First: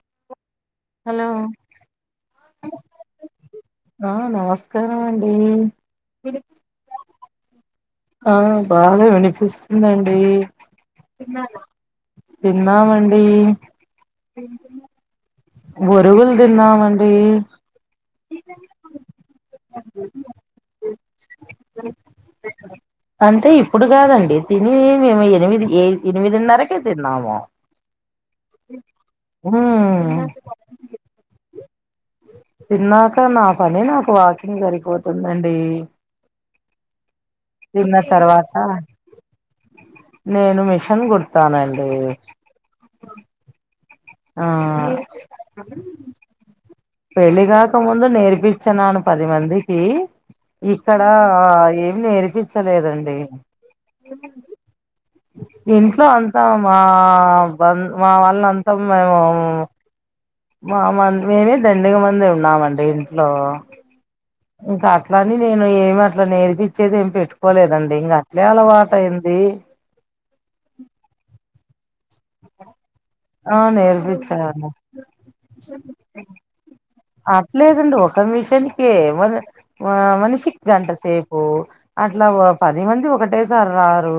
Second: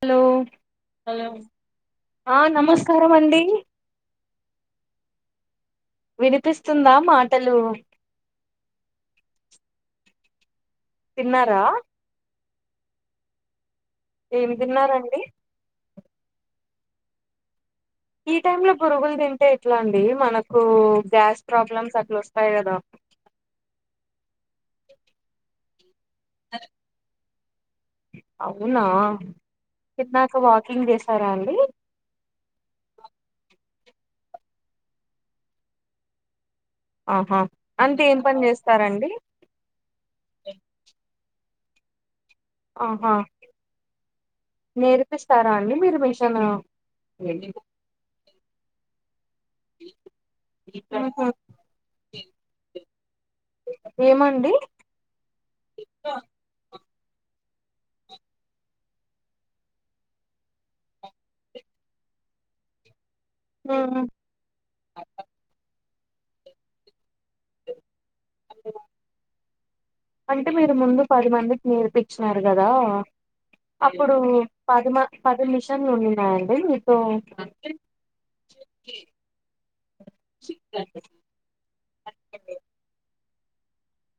Hello hello ఆ నమస్కారం అండి ఉ వినిపిస్తుందా మాటలు ఆ బాగానె వినిపిస్తుందండి తిన్నారా తిన్నామండి ఏమి దిన్నారండి మురుగులు తిన్నామండి ఈ టైమ్ లో బురుగులు తింటే ఎట్లా అండి మనకు గ్యాస్ ప్రాబ్లమ్స్ అట్లా వస్తాయి కదా అంటే ఇప్పుడు కాదండి తిని మేము ఎనిమిది ఏ ఎనిమిదిన్నరకే తిన్నాము అవునా ఉమ్ తిన్నాక వాకింగ్ చేసారా అండి తిన్నాక నా పని నాకు వాకింగ్ సరిపోతుందండి ఆహా తిన్న అంటే ఏం పని తర్వాత చేస్తారండి నేను మిషన్ గుడతానండి ఆహా నేర్పిస్తారా అండి మీరు మిషన్ పెళ్లిి కాకముందు నేర్పించనాడా పది మందికి ఇక్కడ ఏమి నేర్పించలేదండి ఏమండి ఇంట్లో అంతామా బ మా వాళ్ళ అంతా మేము మా మ మేమే దండిగా మంది ఉన్నామండి ఇంట్లో ఉమ్ ఇంకా అట్లాని నేను ఏమ అట్లా నేర్పిించేది ఏం పెట్టుకోలేదండి ఇంగా అంటే మీరు ముందు పది మందికి నేర్పిించ నారు కద ఆ అప్పుడు నేర్పించాను పదిమ పది మషన్లు ఉంన్నాయండి మీకు అట్లేదండి ఒక మిషనికే మన్ మనిషికి గంట సేపు అట్లా పది మంది ఒకటే స రారు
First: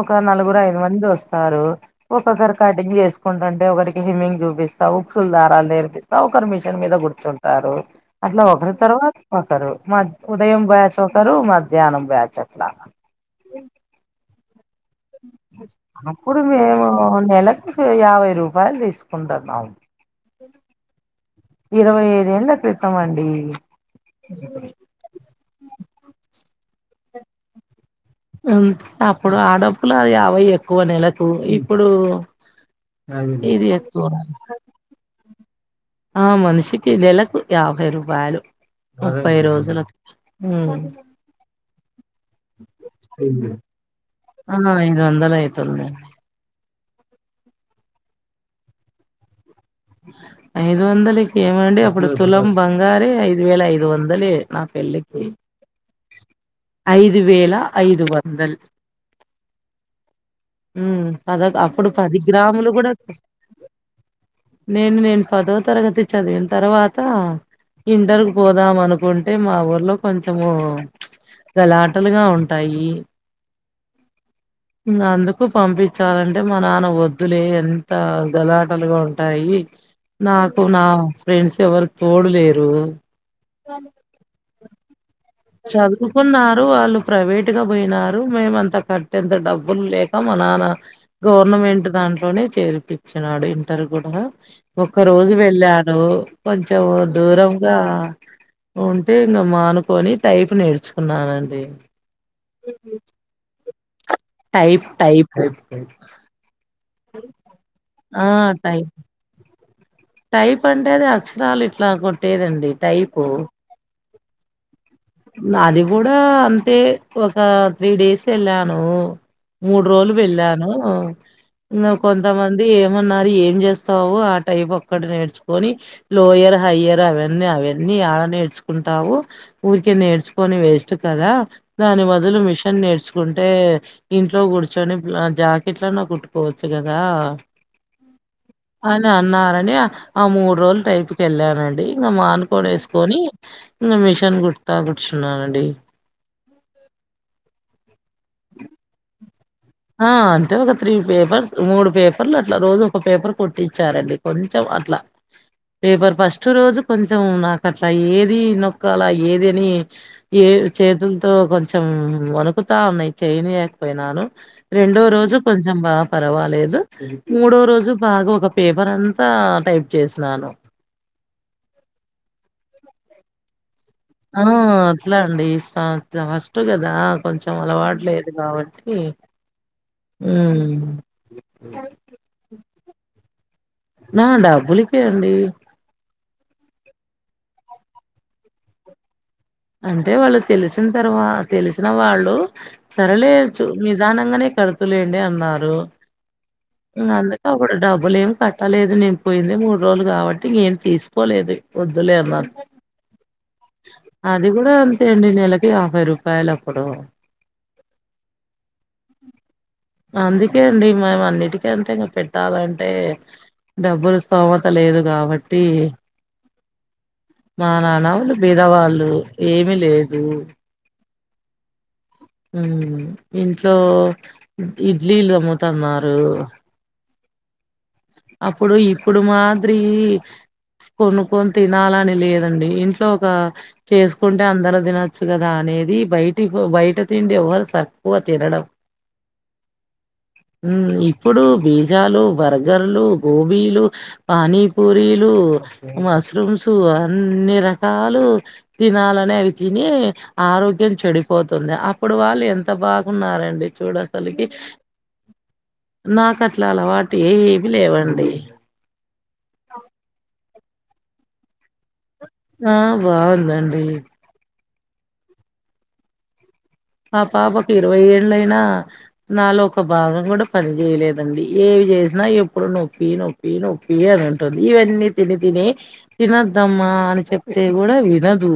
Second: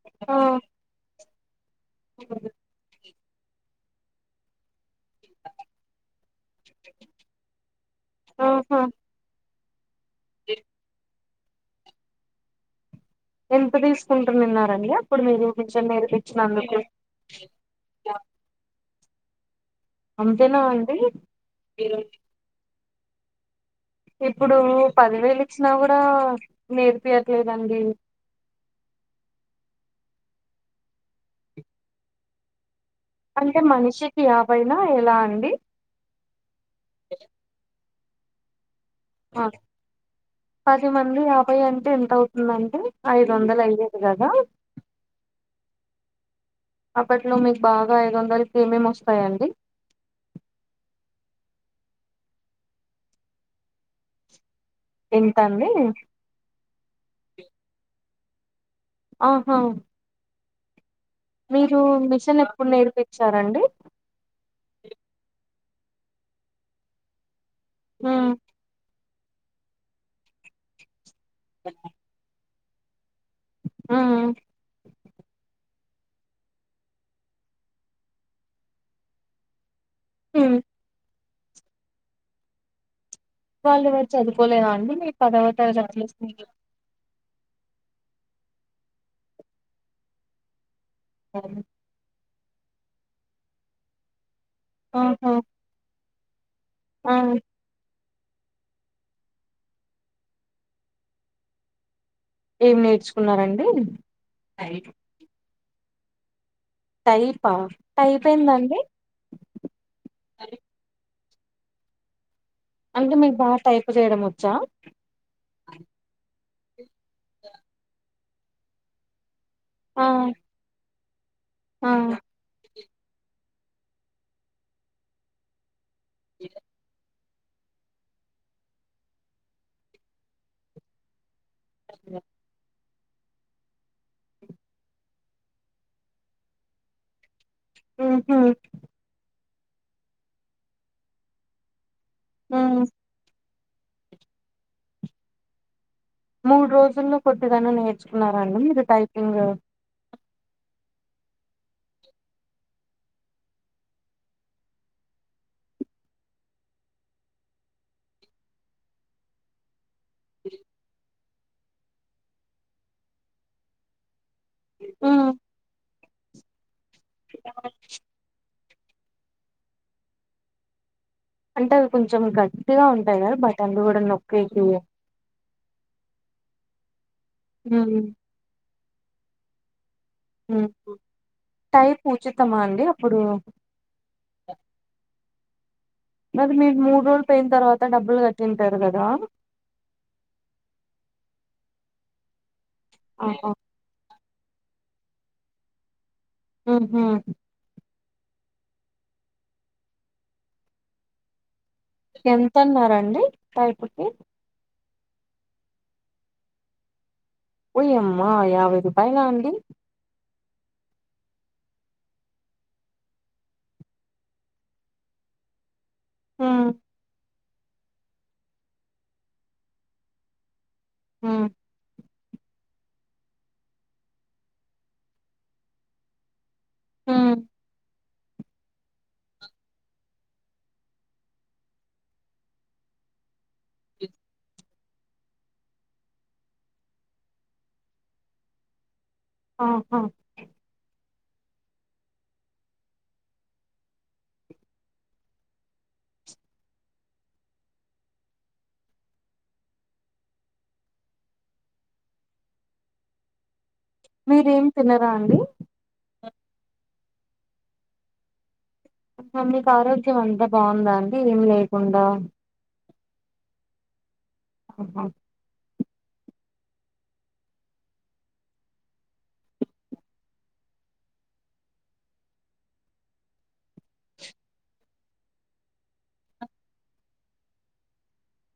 ఒక ఆ నలుగురు అయిదు మంది వస్తారు ఒక్కసారి కటింగ్ చేస్ కుంటుంటే ఒకరికి హిమ్మింగ్ చూపిస్తా ఉక్సులు దారాలు నేర్పిస్తా ఒకరి మిషన్ మీద కూర్చుంటారు అట్లా ఒకరి ఆహా తర్వాత ఒకరు మ ఉదయం బ్యాచ్ ఒకరు మధ్యాహ్నం బ్యాచ్ అట్లా ఎంత తీసుకుంటునిన్న అప్పుడు మేము నెలకి యాభై రూపాయలు తీసుకుంటన్నామ్ అంతేనా అండి ఇరవై ఐదు ఏళ్ళ క్రితమండి ఇప్పుడు పదివేలు ఇచ్చినా కూడా నేర్పియట్లేదండి ఉం అప్పుడు ఆ డప్పుల అ యాభై ఎక్కువ నెలకు ఇప్పుడు అంటే ఇది ఎక్కువ మనిషికి యాబైనా ఎలా అండి ఆ మనిషికి నెలకు యాభై రూపాయలు ముప్పై రోజులకి పది మంది యాభై అంటే ఎంత అవుతుందండి ఐదు వందల అయి ఆ ఐదు వందలయితుంద అప్పట్లో మీకు బాగా ఐదు వందలకి ఏమేమ్ వస్తాయండి ఐదు వందలకి ఏమండి అప్పుడు తులం బంగారె ఐదు వేల ఐదు వందలె నా పెళ్ళికి ఎంత అండి ఐదు వేల ఐదు వందల్ ఆహా ఉం పద మీరు అప్పుడు పది మిషన్ ఎప్పుడు గ్రాములు గుడా నేర్పించారండి నేను నేను పదో తరగతి చదివిన తర్వాత ఇంటర్ ఉమ్, కు పోదాం అనుకుం అంటే మా ఊర్లో కొంచము గలాటలుగా ఉంటాయి ఉమ్, అందుకు పంపించాలంటే మా నాన్న వద్దులే ఎంత గలాటలుగా ఉం టాయి ఉమ్. నాకు నా ఫ్రెండ్స్ ఎవరు తోడులేరు వాళ్ళు ఎవరు చదువుకోలేదా అండి మీ పదవ తరగతిలో స్నేహితులు చదువుకున్నారు వాళ్ళు ప్రైవేట్ ట్గా పోయినారు మేమంత కట్టేంత డబ్బులు లేక మా నాన్న గవర్నమెంట్ దాంట్లోనే చేర్పించారు ఇంటరు కూడా ఒక్క ఆహా రోజు వెళ్ళను కొంచెం ఆ దూరంగా ఉంటే ఇంకా మానుకొని టైపు నేర్చుకున్నానండి ఏం నేర్చుకున్నారండి టైప్ టైపు టైపా టైప ఆ! ఏందండి టైప్. టైప్ అంటే అది అక్షరాలు ఇట్లా కొట్టేదండి అంటే టైపు మీకు బాగా టైప్ చేయడం వచ్చా అది కూడా అంతే ఒక త్రీ డేస్ వెళ్ళాను మూడు ఆ రోలు వెళ్ళాను ఇంక ఆ కొంతమంది ఏమన్నారు ఏం చేస్తావు ఆ టైప్ ఒక్కటి నేర్చుకొని లోయర్ హైయ్యర్ అవ అన్న అవన్నీ ఏడ నేర్చుకుంటావు ఊరికే నేర్చుకొని వేస్ట్ కదా దాని బదులు మిషన్ నేర్చు కుంటే ఇంట్లో కూర్చొని జాకెట్లన్న కుట్టుకోవచ్చు కదా ఉహు అని అన్నారని ఆ మూడు రోలు టైపుకి వెళ్ళానండి ఇంకా ఉ మానుకోడ వేసుకొని ఇంకా మిషన్ కుడత కూర్చున్నానండి మూడు రోజుల్లో కొద్దిగన నేర్చుకున్నారండి మీరు టైపింగు ఆ అంటే ఒక త్రీ పేపర్ మూడు పేపర్లు అట్లా రోజు ఒక పేపర్ కొట్టించారండి కొంచెం అట్లా పేపర్ ఫస్ట్ రోజు కొంచెం నాకు అట్లా ఏది నొక్కాలా ఏదని ఏ చేతులతో కొంచెం వణుకుతా ఉన్నాయి చేయనిలేకపోయినాను రెండో రోజు కొంచెం బా పర్వాలేదు మూడో రోజు బాగా ఒక పేపర్ అం త టైప్ చేసినాను అంటే అవి కొంచెం గట్టిగా ఉంటాయ బట్టన్లు ఆ అట్లా అండి ఫస్ట్ కదా కొంచెం హ్మ్. అలవాటులేదు కాబట్ టి హ్మ్. ఉమ్ టైప్ ఉచితమా అండి అప్పుడు ఆ డబ్బులికే అండి మరి మీరు మూడు రోలు పోయిన తర్వాత డబ్బులు కట్టింటారు కదా అంటే వాళ్ళు తెలిసిన తర్వా తెలిసిన వాళ్ళు సరలే ఆహా చు నీదాన అనే కాడుదులెండి అన్నారు ఉహు అందుకేప్పుడు డబ్ బులేమి కట్టలేదు నేను పోయిందే మూడు రోలు కాబట్టి ఏం తీసుకోలేదు వద్దులేన్నారు ఎంత అన్నారండి టైపుకి అది కూడా లెండి నెలకి యాభై రూపాయలు అప్పుడు ఒయ్యమ్మా యాభై రూపాయలా అండి అంతేడి మేం అన్నిటికీ టే ఇంకా పెట్టాలంటే డబ్బులు స్థోమత లేదు కాబట్టి హ మా నాన్న వాళ్లు బిదవాళ్ళు ఏమి లేదు ఆ ఉమ్ ఇంట్లో ఇడ్లీలు అమ్ముతున్నారు ఆ అప్పుడు ఇప్పుడు మాదిరి కొనుక్కొని తినాలని లేదండి ఇంట్లో ఒక చేసుకుంటే అందరు తినొచ్చు కదా అని ది బయటికిపో బయటతిండిఇవ్వల్ తక్కువ తినడం ఆహా ఉమ్ ఇప్పుడు బీజాలు బర్గర్లు గోబీలు పానీపూరీలు మష్రూమ్స్ అన్ని రకాలు తినాలని అవి తిని ఆరోగ్యం చెడి పోతుంది అప్పుడు వాళ్ళు ఎంత బాగున్నారండి చూడసలకి మీరేం తినరా అండి నా కట్ల అలవాటు ఏ ఏవి లేవండి మరీ మీకు ఆరోగ్యం అంతా బాగుందా అండి ఏం లేకుండా ఆ బాగుందండి ఆహా ఆ పాపకు ఇరవై ఏళ్ళయినా నాలో ఒక భాగం కూడా పని చేేయలేదండి ఏ చేసినా ఎప్పుడు నోప్పి నొప్పి నొప్పి అని అంటుంది ఇవన్నీ తిని తిని తినద్దమ్మా అని చెప్పతే కూడా వినదు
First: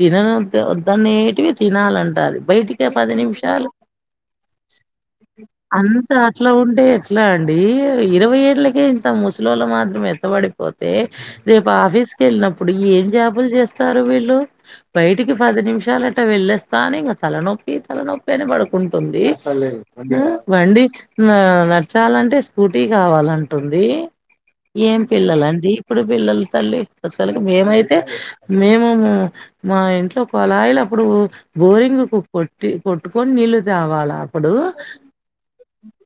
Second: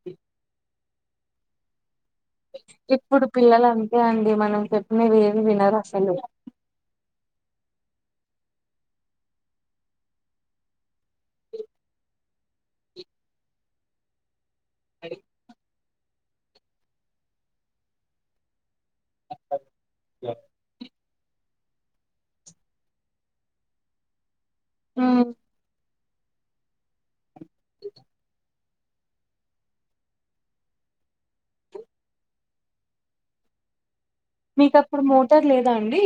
తినద దాన్న నేట్ వి తీనాళంట బయటిక పది ఇప్పుడు పిల్లలు నిమిషాలు అంతే అండి మనం చెప్పినవి ఏవి వినరు అంత అసలు అట్లా ఉంటే ఎట్లా అండి ఇరవై ఏళ్లకే ఇంత ముసలోళ్ళ మాత్రమెత్తబడిపోతే రేపు ఆఫీస్ కెళ్ళినప్పుడు ఏం జాబులు చేస్తారు వీళ్ళు బయటికి పది నిమిషాల అట్ట వెళ్ళస్తా ఇగ తలనొప్పి తలనొప్పి అని పడు కుంటుంది అ వండి అ ంచాలంటే స్కూటీ కావాలంటుంది ఏం హ్మ్ పిల్లలండి ఇప్పుడు పిల్లల తల్లి అసలకి మేమైతే మేము మా ఇంట్లో కుళాయిలు అప్పుడు బోరింగ్ కొట్టి కొట్టుకొని నీళ్ళు తేవాలా అప్పుడు మీకప్పుడు మోటార్ లేదా అండి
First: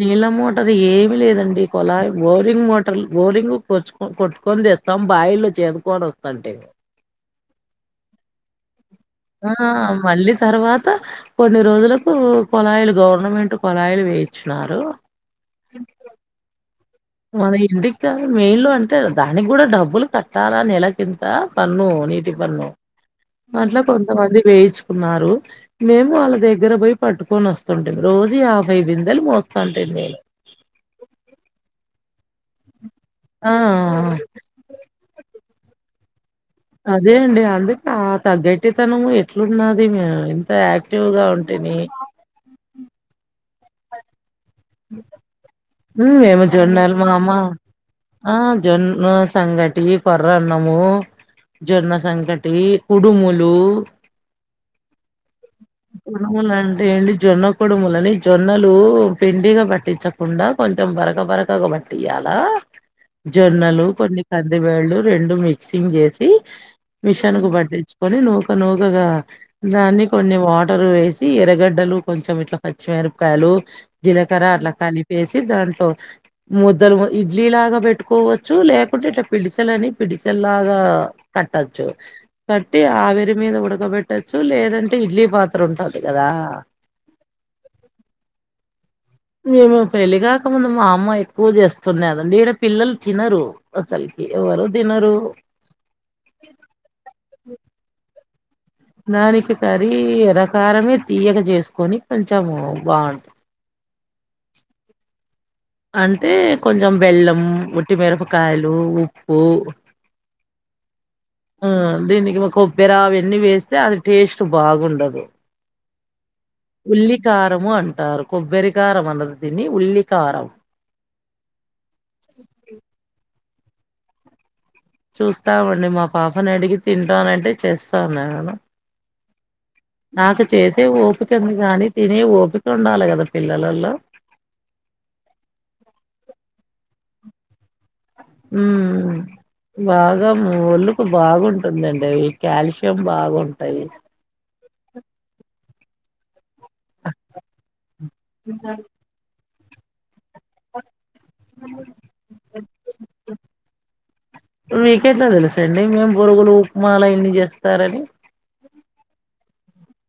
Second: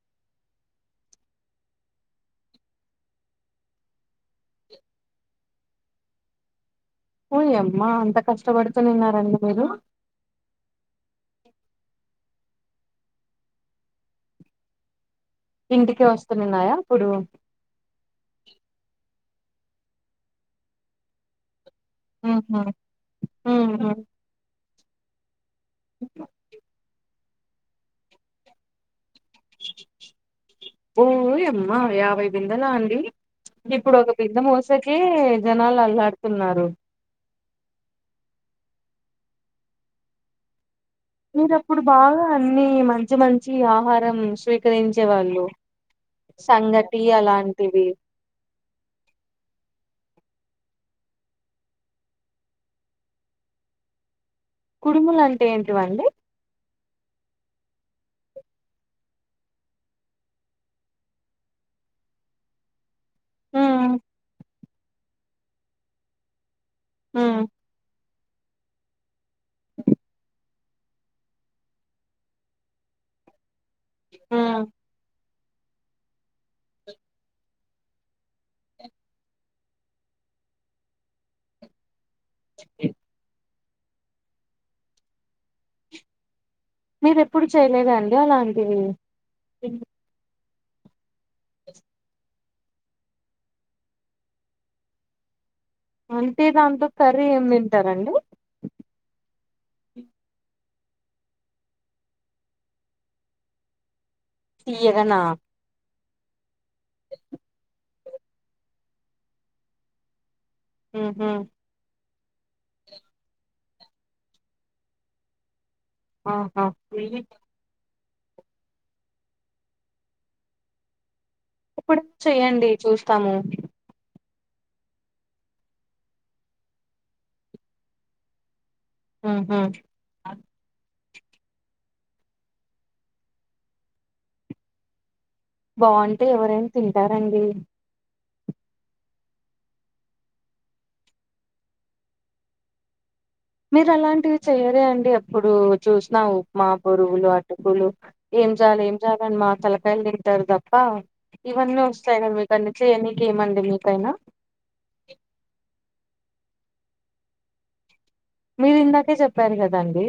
నీళ్ళ మోటార్ ఏమి లేదండి కొలాయ్ బోరింగ్ మోటర్ బోరింగ్ కొచ్చి కొట్టుకొని తెస్తాం బా ళ్లు చేదుకోని వస్తంటే ఓయ్మ్మా అంత కష్టపడు ఆ మళ్ళీ తర్వాత కొన్ని రోజులకు కొళాయిలు గవర్నమెంట్ కొళాయిలు వేయించినారు ఇంటికె వస్తునున్నాయా మన ఇంటికి కా మెయిన్ లో అంటే దానికి కూడా డబ్బులు కట్టాలా నెలకింత పన్ను నీటి ఊహూ పన్ను అట్ల ఊహూ కొంతమంది వేయించుకున్నారు మేము వాళ్ళ దగ్గర పోయి పట్టుకొని వస్తుంటిమి రోజు యాబై బిందె ఓ యమ్మ యాభై బిందెలా అండి ఇప్పుడు ఆ! ఒక బిందె మోసకే జనాలు అల్లాడ్ అదే అండి అదే పాత గట్టితనము ఎట్లున్నది మేము ఇంత యాక్ మీరప్పుడు బాగా అన్నిీ మంచి మంచి ఆహారం స్వీకరించే వాళ్ళు ఉం ఏమ సంగటి జొన్నాలమామ అలాంటివి ఆ జొన్న సంగటి కొర్రన్నము జొన్న సంకటి కుడుములు కుడుములంటే ఏంటివండి కుడుములంటే ఏంటి జొన్న కొడుములని జొన్నలు పిండిగా పట్టించకుండా కొంచెం బరక బరకగా బట్టియాల జొన్నలు కొన్ని కంది వెళ్ళు రెండు మిక్సింగ్ చేసి మిషన్కు పట్టించుకోనీ నుక్ నూకగా దాన్ని కొన్ని వాటర్ వేసి ఎర్రగడ్డలు కొంచెం ఇట్లా పచ్చి మిరపకాయలు జీలకర్ర అట్లా కలిపేసి దాంట్లో ముద్దలు ఇడ్లీలాగా పెట్ కట్టుకోవచ్చు లేకుంటే ఇట్లా పిడిసెలని పిడిసెల్లాగా కట్టచ్చు కట్టి ఆవిరి మీద ఉడకబెట్టొచ్చు లేదంటే ఇడ్లీ పాత్ర ఉంటది కదా మీరు ఎప్పుడు చేయలేదండి అలాంటివి మేము పెళ్లిగాకముందు మా అమ్మ ఎక్కువ చేస్తున్నాదండి ఈడ పిల్లలు తినరు అసలికి ఎవరు తినరు అంటే దాంతో కర్రీ ఏమి తింటారండి నానికి కరీ ఎర ప్రకారమే తీయగ చేసుకొని కొంచెము బాగుంటుంది తీయగనా అంటే కొంచెం బెల్లం వట్టిమిరపకాయలు ఉప్పు ఉహు ఆ దీనికి మా కొబ్బెరా అవన్ని వేసి అది టేస్ట్ బాగుండదు ఆహా ఉల్లి కారము అన్ కొబ్బరి ఖారం అందదిని ఉల్లి ఖారం ఇప్పుడు చెయ్యండి చూస్తాము చూస్తామండి మా పాపని అడిగి తింటానంటే చేస్తా నేను ఉహు నాకు చేసే ఒపిక కానీ తినే ఓపిక ఉండాలి కదా పిల్లలల్లో రండి హ్మ్ బాగా ఒళ్లుకు బాగుంటుందండి అవి కాల్షియం బాగుంటాయి. మీరు అలాంటివి చెయరే అండి ఎప్పుడు చూసిన ఉప్మా బొరుగులు అటుకులు ఏం చాలి ఏం చాలని మా తలకాయలు టారు తప్ప ఇవన్నీ వస్తాయి కదా మీకు అన్ని చేయ్యనీకి ఏమండి మీకైనా మీకెట్ల తెలుసు అండి మేము బొరుగులు ఉప్మాలు అయన్ని చేస్తారని మీరు ఇందాకే చెప్పారు కద అండి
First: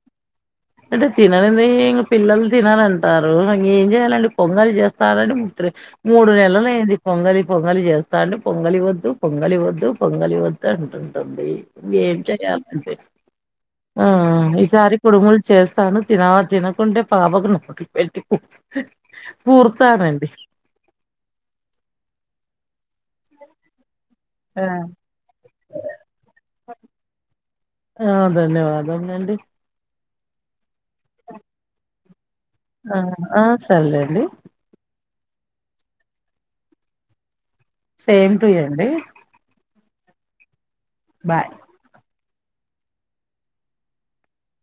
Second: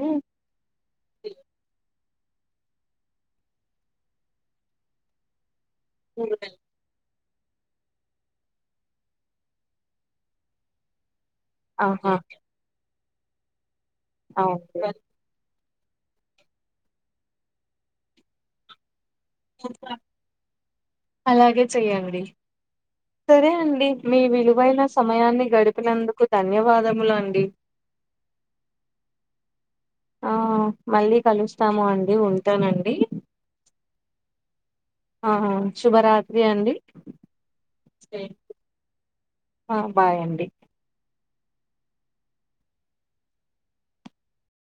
అంటే తినడమే ఇంకా పిల్లలు తినాలంటారు ఇంగ ఏం చేయాలండి పొంగలి చేస్తారని మూడు నెలలైంది పొంగలి పొంగలి చేస్తా అంటే పొంగలి వద్దు పొంగలి వద్దు పొంగలి వద్దు అంటుంది డి ఆహా ఏం చెయాలండి ఆ అవును ఈసారి కుడుముల్ చేస్తాను తిన తినకుంటే పాపకు నొ పెట్టు అలాగే చెయ్యండి సరే అండి మీ ఆ విలువైన సమయాన్ని గడిపినందుకు ధన్యవాదముల అండి కాదనండి ఆ మళ్ళీ కలుస్తాము అండి ఉంటానండి అండీ ఆహా శుభరాత్రి అండి సేమ్ టు ఏండి ఆ బాయ్ అండి బాయ్